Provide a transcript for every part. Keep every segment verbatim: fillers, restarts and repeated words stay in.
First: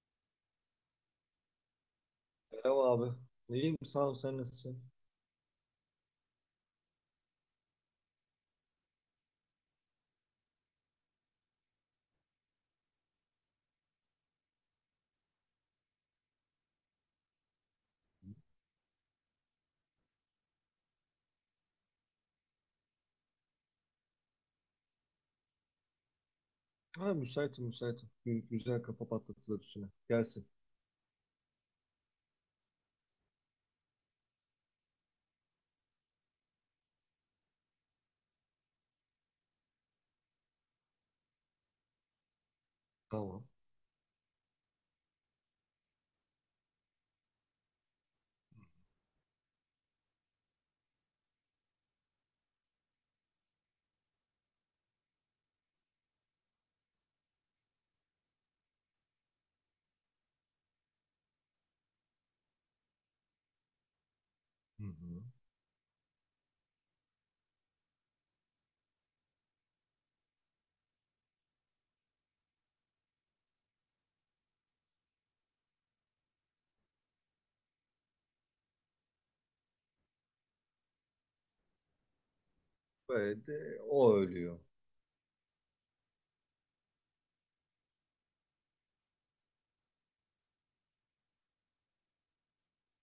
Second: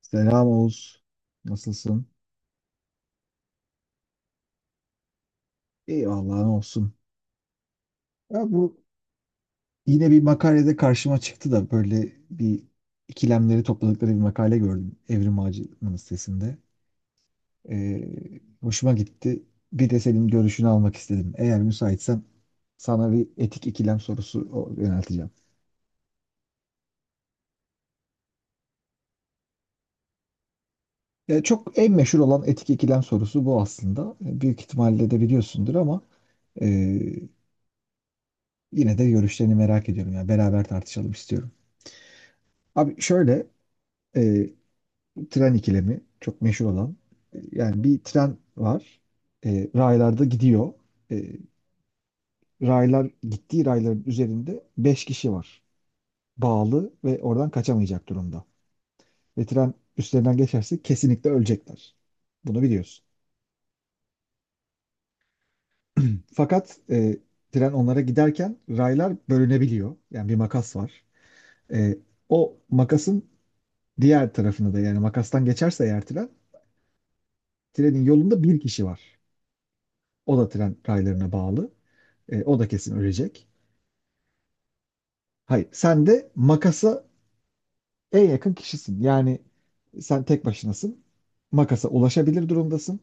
Selam Oğuz. Nasılsın? Merhaba abi. İyiyim sağ ol, sen nasılsın? İyi vallahi ne olsun. Ya bu Yine bir makalede karşıma çıktı da böyle bir ikilemleri topladıkları bir makale gördüm Evrim Ağacı'nın sitesinde. Ee, hoşuma gitti. Bir de senin görüşünü almak istedim. Eğer müsaitsen sana bir etik ikilem sorusu o- yönelteceğim. Ha, müsaitim müsaitim. Gü- Güzel, kafa patlatılır üstüne. Gelsin. Ya çok en meşhur olan etik ikilem sorusu bu aslında. E, Büyük ihtimalle de biliyorsundur ama e, yine de görüşlerini merak ediyorum. Yani beraber tartışalım istiyorum. Abi Tamam. şöyle e, tren ikilemi çok meşhur olan. E, Yani bir tren var. E, raylarda gidiyor. E, raylar gittiği rayların üzerinde beş kişi var. Bağlı ve oradan kaçamayacak durumda. Ve tren üstlerinden geçerse kesinlikle ölecekler. Bunu biliyorsun. Hı hı. Fakat e, tren onlara giderken raylar bölünebiliyor. Yani bir makas var. E, O makasın diğer tarafını da, yani makastan geçerse eğer tren, trenin yolunda bir kişi var. O da tren raylarına bağlı. E, o da kesin Böyle ölecek. de o ölüyor. Hayır, sen de makasa en yakın kişisin. Yani sen tek başınasın. Makasa ulaşabilir durumdasın.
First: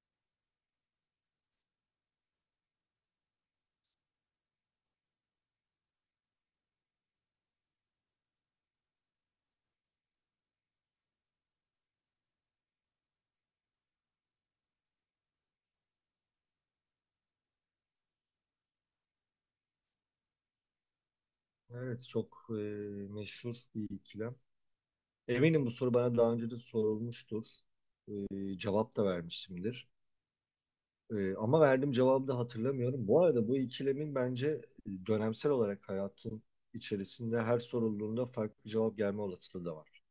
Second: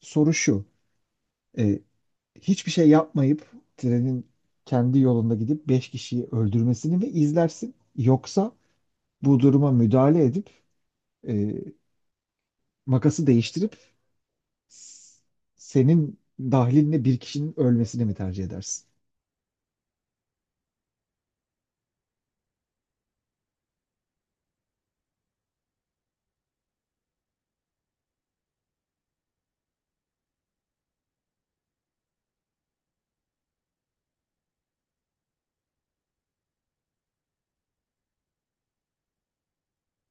Soru şu. e, Hiçbir şey yapmayıp trenin kendi yolunda gidip beş kişiyi öldürmesini mi izlersin? Yoksa bu duruma müdahale edip e, makası değiştirip s- senin dahilinle bir kişinin ölmesini mi tercih edersin? Evet, çok e, meşhur bir ikilem. Eminim bu soru bana daha önce de sorulmuştur. E, cevap da vermişimdir. E, ama verdiğim cevabı da hatırlamıyorum. Bu arada bu ikilemin bence dönemsel olarak hayatın içerisinde her sorulduğunda farklı cevap gelme olasılığı da var.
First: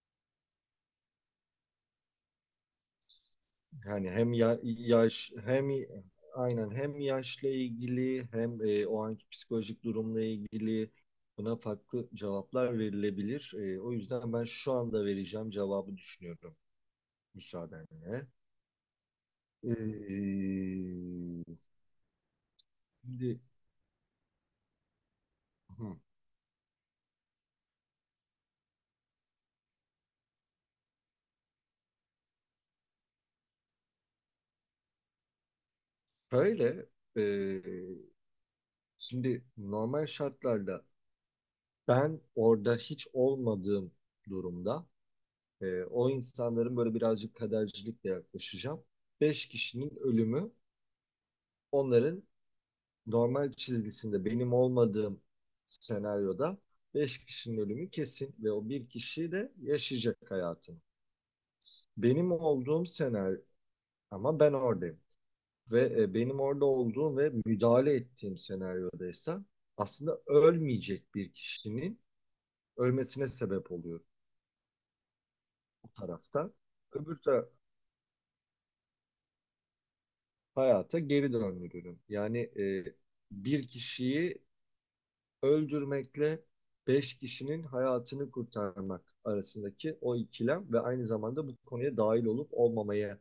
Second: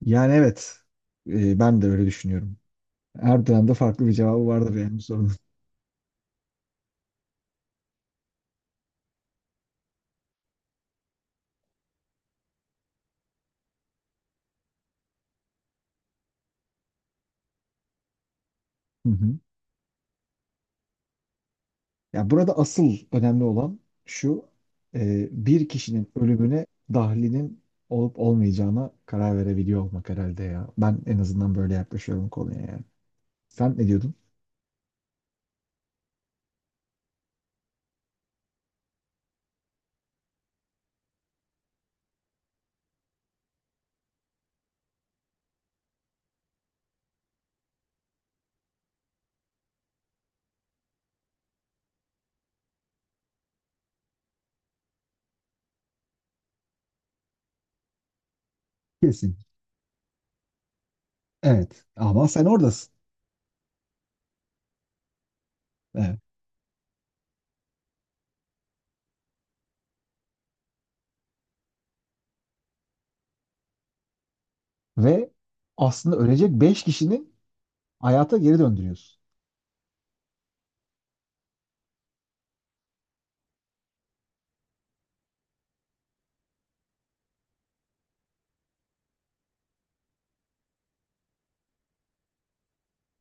Yani evet, e, ben de öyle düşünüyorum. Her dönemde farklı Yani bir hem cevabı ya- vardır yani bu sorunun. yaş hem aynen, hem yaşla ilgili hem e, o anki psikolojik durumla ilgili buna farklı cevaplar verilebilir. E, o yüzden ben şu anda vereceğim cevabı düşünüyorum, müsaadenle. Hı hı. E, Ya burada asıl Şimdi önemli olan şu, e, bir hı, kişinin ölümüne dahlinin olup olmayacağına karar verebiliyor olmak herhalde ya. Ben en azından böyle yaklaşıyorum konuya yani. Sen ne diyordun? şöyle e, şimdi normal şartlarda ben orada hiç olmadığım durumda e, o insanların böyle birazcık kadercilikle yaklaşacağım. Beş kişinin ölümü, onların normal çizgisinde, benim olmadığım senaryoda beş kişinin ölümü kesin ve o bir kişi Kesin. de yaşayacak hayatını. Evet. Ama Benim sen olduğum oradasın. senaryo, ama ben oradayım ve e, Evet. benim orada olduğum ve müdahale ettiğim senaryodaysa aslında ölmeyecek bir kişinin ölmesine sebep oluyor Ve bu aslında ölecek tarafta. beş Öbür kişinin taraf hayata geri döndürüyorsun. hayata geri döndürüyorum. Yani e, bir kişiyi öldürmekle beş kişinin hayatını kurtarmak arasındaki o ikilem ve aynı zamanda bu konuya dahil olup olmamaya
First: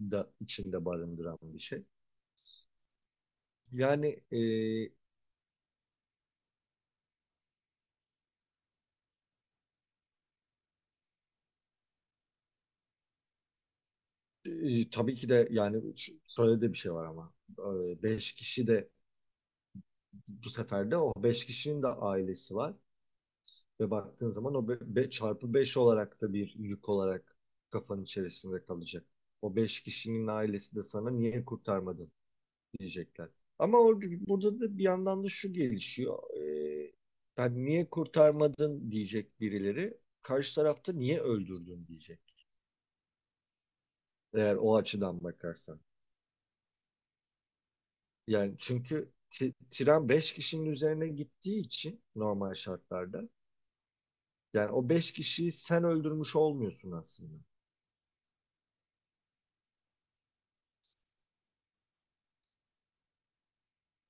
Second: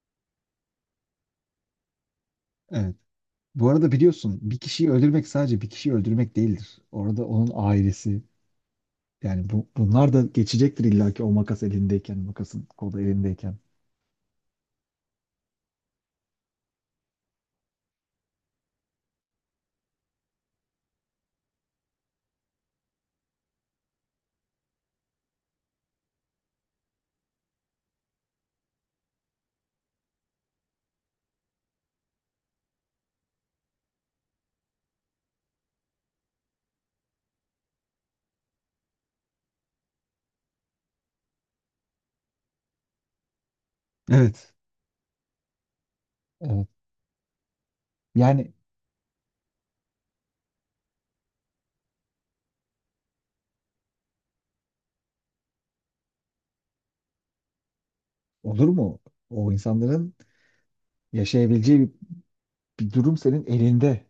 da içinde barındıran bir şey. Evet. Bu arada Yani biliyorsun bir kişiyi e, öldürmek sadece bir kişiyi öldürmek değildir. Orada onun ailesi, yani bu, bunlar da geçecektir illaki o makas elindeyken, makasın kolu elindeyken. e, tabii ki de, yani ş- şöyle de bir şey var ama e, beş kişi de, bu sefer de o beş kişinin de ailesi var ve baktığın zaman o be- çarpı beş olarak da bir yük olarak kafanın içerisinde kalacak. O beş kişinin ailesi de sana niye kurtarmadın diyecekler. Ama orada, burada da bir yandan da şu gelişiyor. Ee, yani niye kurtarmadın diyecek birileri. Karşı tarafta niye öldürdün diyecek. Evet. Eğer o açıdan bakarsan. Evet. Yani Yani çünkü ti- tren beş kişinin üzerine gittiği için normal şartlarda. Yani o beş kişiyi sen öldürmüş olmuyorsun aslında. olur mu? O insanların yaşayabileceği bir, bir durum senin elinde.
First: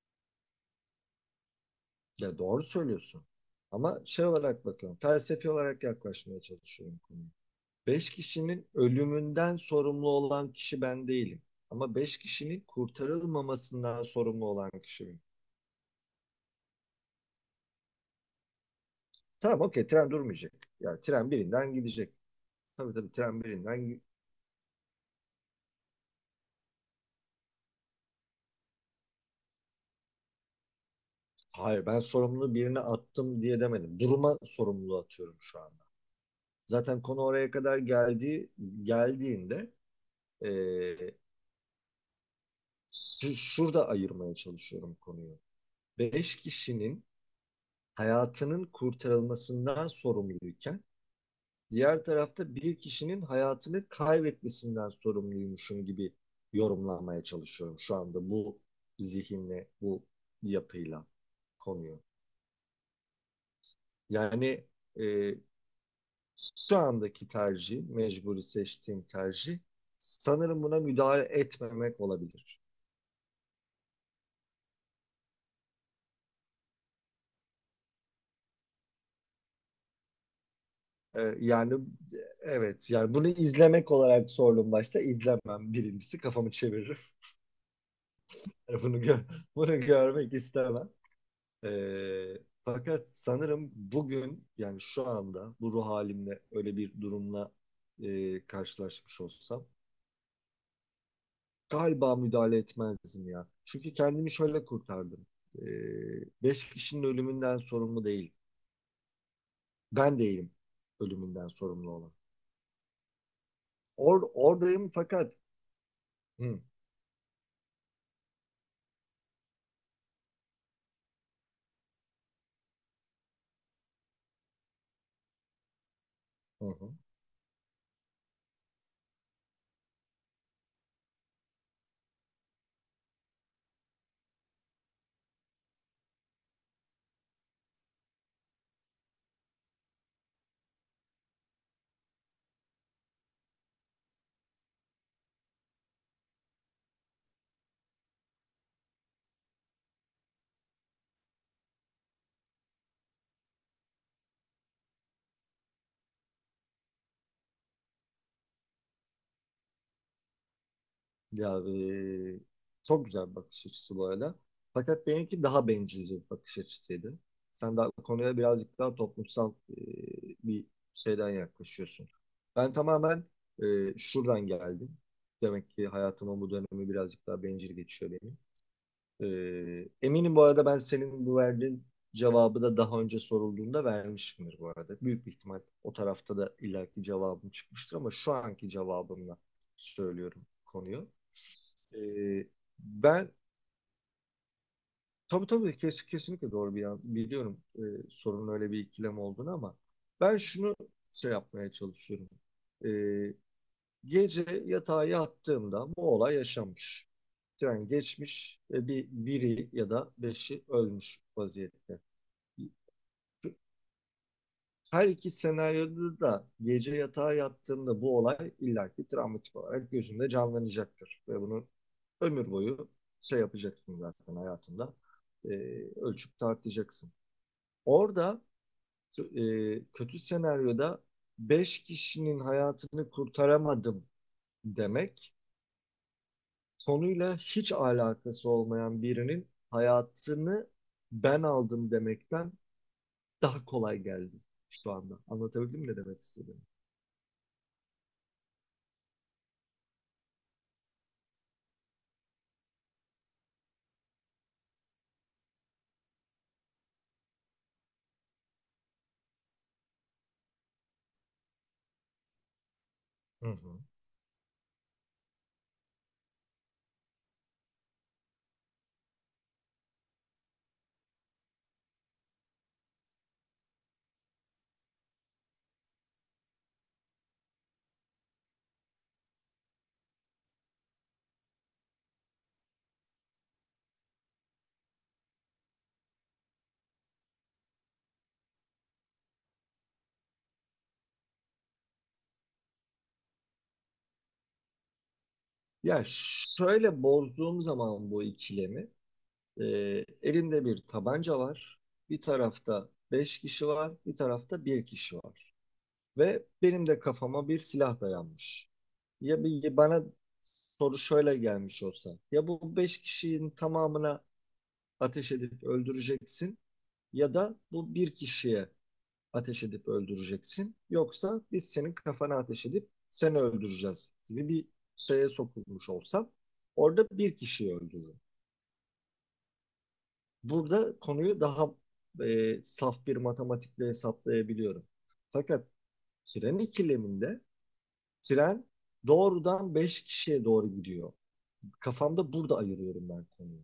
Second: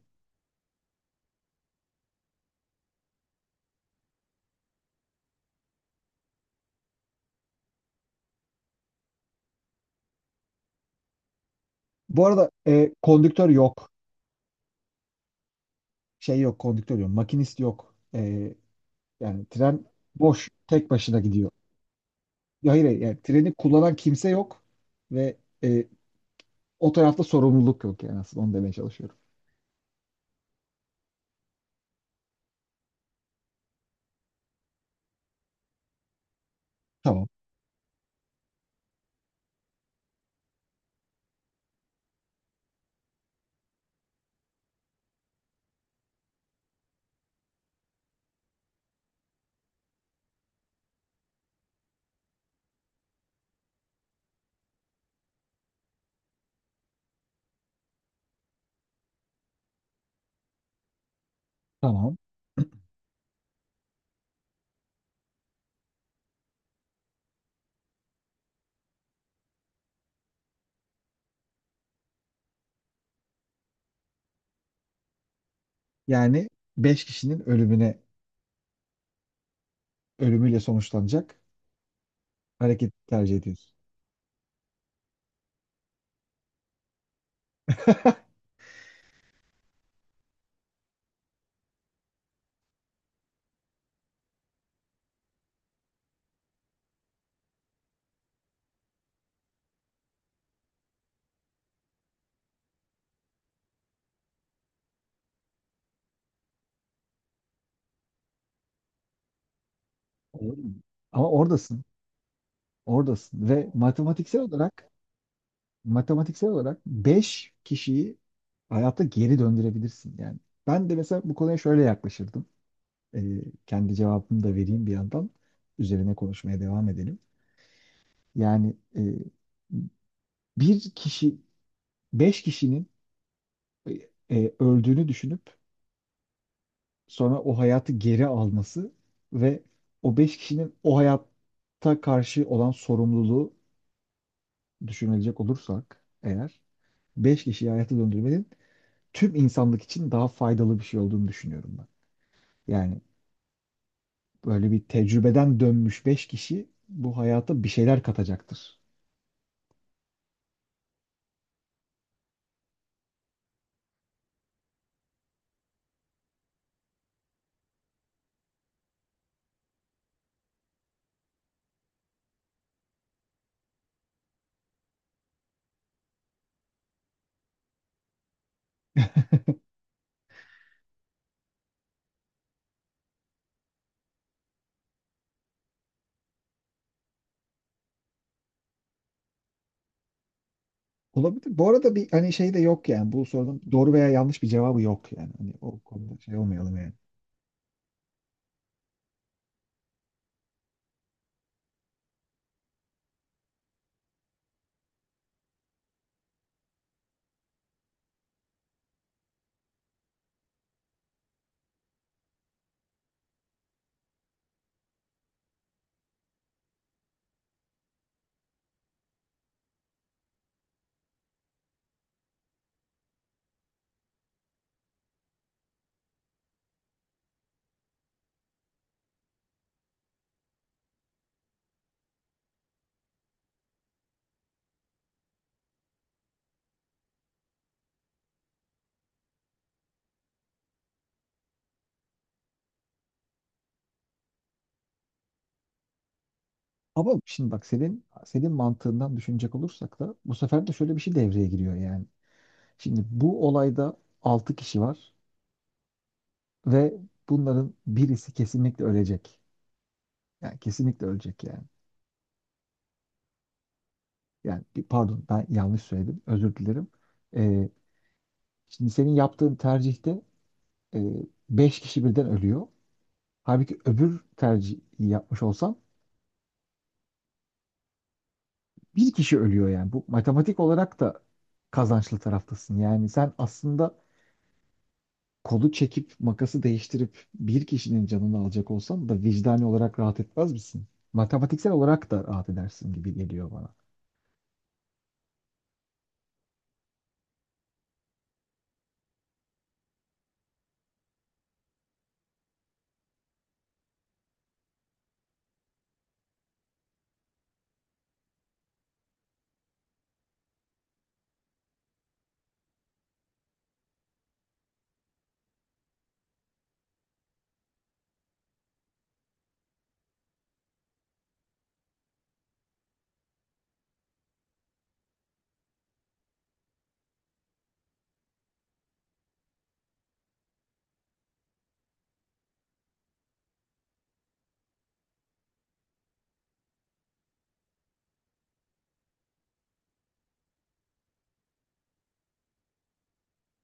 Ya, doğru söylüyorsun. Ama şey olarak bakıyorum, felsefi olarak yaklaşmaya çalışıyorum konuya. Beş kişinin ölümünden sorumlu olan kişi ben değilim. Ama beş Bu arada kişinin e, kondüktör yok. kurtarılmamasından sorumlu olan kişi benim. Şey yok, kondüktör yok. Makinist yok. E, yani Tamam, tren okey, tren boş, durmayacak. tek Yani başına tren gidiyor. birinden gidecek. Ya hayır, Tabii hayır, tabii, yani tren treni kullanan birinden. kimse yok ve e, o tarafta sorumluluk yok, yani aslında onu demeye çalışıyorum. Hayır, ben sorumluluğu birine attım diye demedim. Duruma sorumluluğu atıyorum şu anda. Zaten konu Tamam. oraya kadar geldiği, geldiğinde eee, şu- şurada ayırmaya çalışıyorum konuyu. Beş kişinin hayatının kurtarılmasından sorumluyken diğer tarafta bir kişinin hayatını kaybetmesinden sorumluymuşum gibi yorumlanmaya çalışıyorum şu anda bu zihinle, bu yapıyla konuyu. Tamam. Yani e, şu andaki tercih, mecburi seçtiğim tercih sanırım buna müdahale etmemek olabilir. Yani beş kişinin ölümüne ölümüyle E, sonuçlanacak. yani e, evet, Hareket yani bunu tercih ediyorsun. izlemek olarak sordum başta. İzlemem birincisi, kafamı çeviririm. Bunu gö- bunu görmek istemem. Ee, Fakat sanırım bugün, yani şu anda bu ruh halimle öyle bir durumla e, karşılaşmış olsam galiba müdahale etmezdim ya. Çünkü kendimi şöyle kurtardım. Ee, Beş kişinin ölümünden sorumlu değil. Ben değilim Olur mu? Ama ölümünden oradasın. sorumlu olan. Oradasın. Ve Or matematiksel olarak oradayım fakat matematiksel hı, olarak beş kişiyi hayatta geri döndürebilirsin. Yani ben de mesela bu konuya şöyle yaklaşırdım. Ee, Kendi cevabımı da vereyim bir yandan. Üzerine konuşmaya hı, devam hı. edelim. Yani e, bir kişi, beş kişinin e, e, öldüğünü düşünüp sonra o hayatı geri alması ve o beş kişinin o hayatta karşı olan sorumluluğu düşünülecek olursak eğer beş kişiyi hayata döndürmenin tüm insanlık için daha faydalı bir şey olduğunu düşünüyorum ben. Yani böyle bir tecrübeden dönmüş beş kişi bu hayata bir şeyler katacaktır. Ya e, çok güzel bir bakış açısı bu arada. Fakat benimki daha bencilce bir bakış açısıydı. Sen daha konuya birazcık daha toplumsal e, bir şeyden yaklaşıyorsun. Ben tamamen e, şuradan geldim. Demek ki hayatımın bu dönemi birazcık daha bencil geçiyor benim. E, eminim bu arada ben senin bu verdiğin cevabı da daha önce sorulduğunda vermişimdir bu arada. Büyük bir ihtimal o tarafta da ileriki cevabım çıkmıştır ama şu anki cevabımla söylüyorum konuyu. Olabilir. Bu arada bir hani Ee, şey de yok yani. Bu Ben sorunun doğru veya yanlış bir cevabı yok yani. tabii Hani tabii, o kes, konuda şey kesinlikle doğru olmayalım bir yani. yan- biliyorum e, sorunun öyle bir ikilem olduğunu, ama ben şunu şey yapmaya çalışıyorum. Ee, Gece yatağa yattığımda bu olay yaşanmış. Tren geçmiş ve bir biri ya da beşi ölmüş vaziyette. Her iki senaryoda da gece yatağa yattığında bu olay illaki travmatik olarak gözünde canlanacaktır. Ve bunu ömür boyu şey yapacaksın zaten hayatında. E, Ölçüp tartacaksın. Orada e, kötü senaryoda beş kişinin hayatını kurtaramadım demek, konuyla hiç alakası olmayan birinin hayatını ben aldım demekten daha kolay geldi şu anda. Anlatabildim mi ne demek istediğimi? Ama şimdi bak senin senin mantığından düşünecek olursak da bu sefer de şöyle bir şey devreye giriyor yani. Şimdi bu olayda altı kişi var ve bunların birisi kesinlikle ölecek. Yani kesinlikle ölecek yani. Hı hı. Yani bir- pardon ben yanlış söyledim. Özür dilerim. Ee, Şimdi senin yaptığın tercihte e, beş kişi birden ölüyor. Halbuki öbür tercihi yapmış olsan bir kişi ölüyor yani. Bu matematik olarak da kazançlı taraftasın. Yani sen aslında kolu çekip makası değiştirip bir kişinin canını alacak olsan da vicdani olarak rahat etmez misin? Matematiksel olarak da rahat edersin gibi geliyor bana. Ya şöyle, bozduğum zaman bu ikilemi, e, elimde bir tabanca var. Bir tarafta beş kişi var, bir tarafta bir kişi var. Ve benim de kafama bir silah dayanmış. Ya bir, bana soru şöyle gelmiş olsa. Ya bu beş kişinin tamamına ateş edip öldüreceksin ya da bu bir kişiye ateş edip öldüreceksin. Yoksa biz senin kafana ateş edip seni öldüreceğiz gibi bir şeye sokulmuş olsam, orada bir kişiyi öldürürüm. Burada konuyu daha e, saf bir matematikle hesaplayabiliyorum. Fakat tren ikileminde tren doğrudan beş kişiye doğru gidiyor. Kafamda burada ayırıyorum ben konuyu.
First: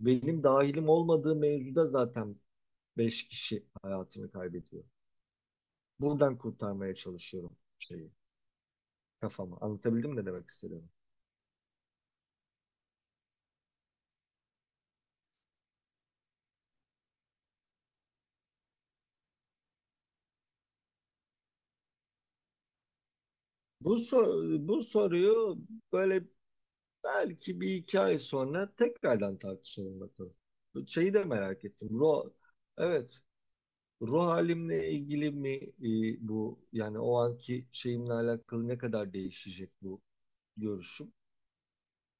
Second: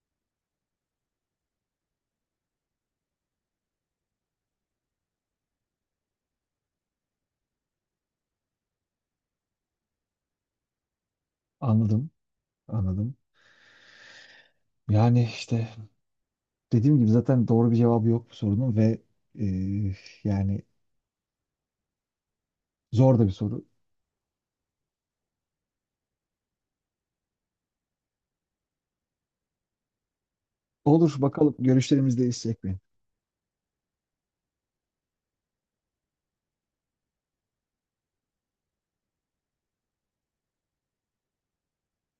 Benim dahilim olmadığı mevzuda zaten beş kişi hayatını kaybediyor. Buradan kurtarmaya çalışıyorum şeyi kafama. Anlatabildim mi ne demek istediğimi? Anladım, anladım. Yani işte dediğim gibi zaten doğru bir cevabı yok bu sorunun ve e, yani zor da bir soru. Bu, so- bu soruyu böyle belki bir iki ay sonra tekrardan tartışalım bakalım. Bu şeyi Olur de bakalım merak ettim. görüşlerimiz Ruh, değişecek mi? evet, ruh halimle ilgili mi e, bu, yani o anki şeyimle alakalı ne kadar değişecek bu görüşüm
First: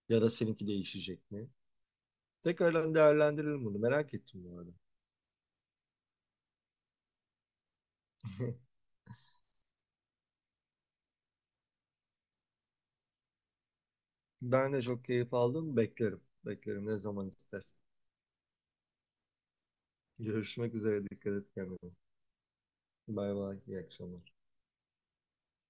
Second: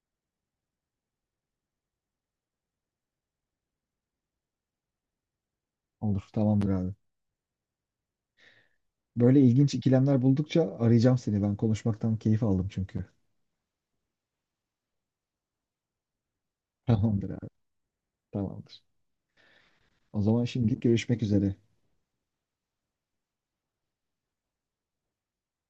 ya da seninki değişecek mi? Tekrardan değerlendirelim bunu. Merak ettim bu arada. Olur tamamdır abi. Böyle ilginç ikilemler buldukça arayacağım seni. Ben konuşmaktan keyif aldım çünkü. Ben de çok keyif aldım. Beklerim. Beklerim ne zaman Tamamdır abi, istersen. tamamdır. O zaman Görüşmek şimdilik üzere. görüşmek Dikkat et üzere. kendine. Bay bay. İyi akşamlar.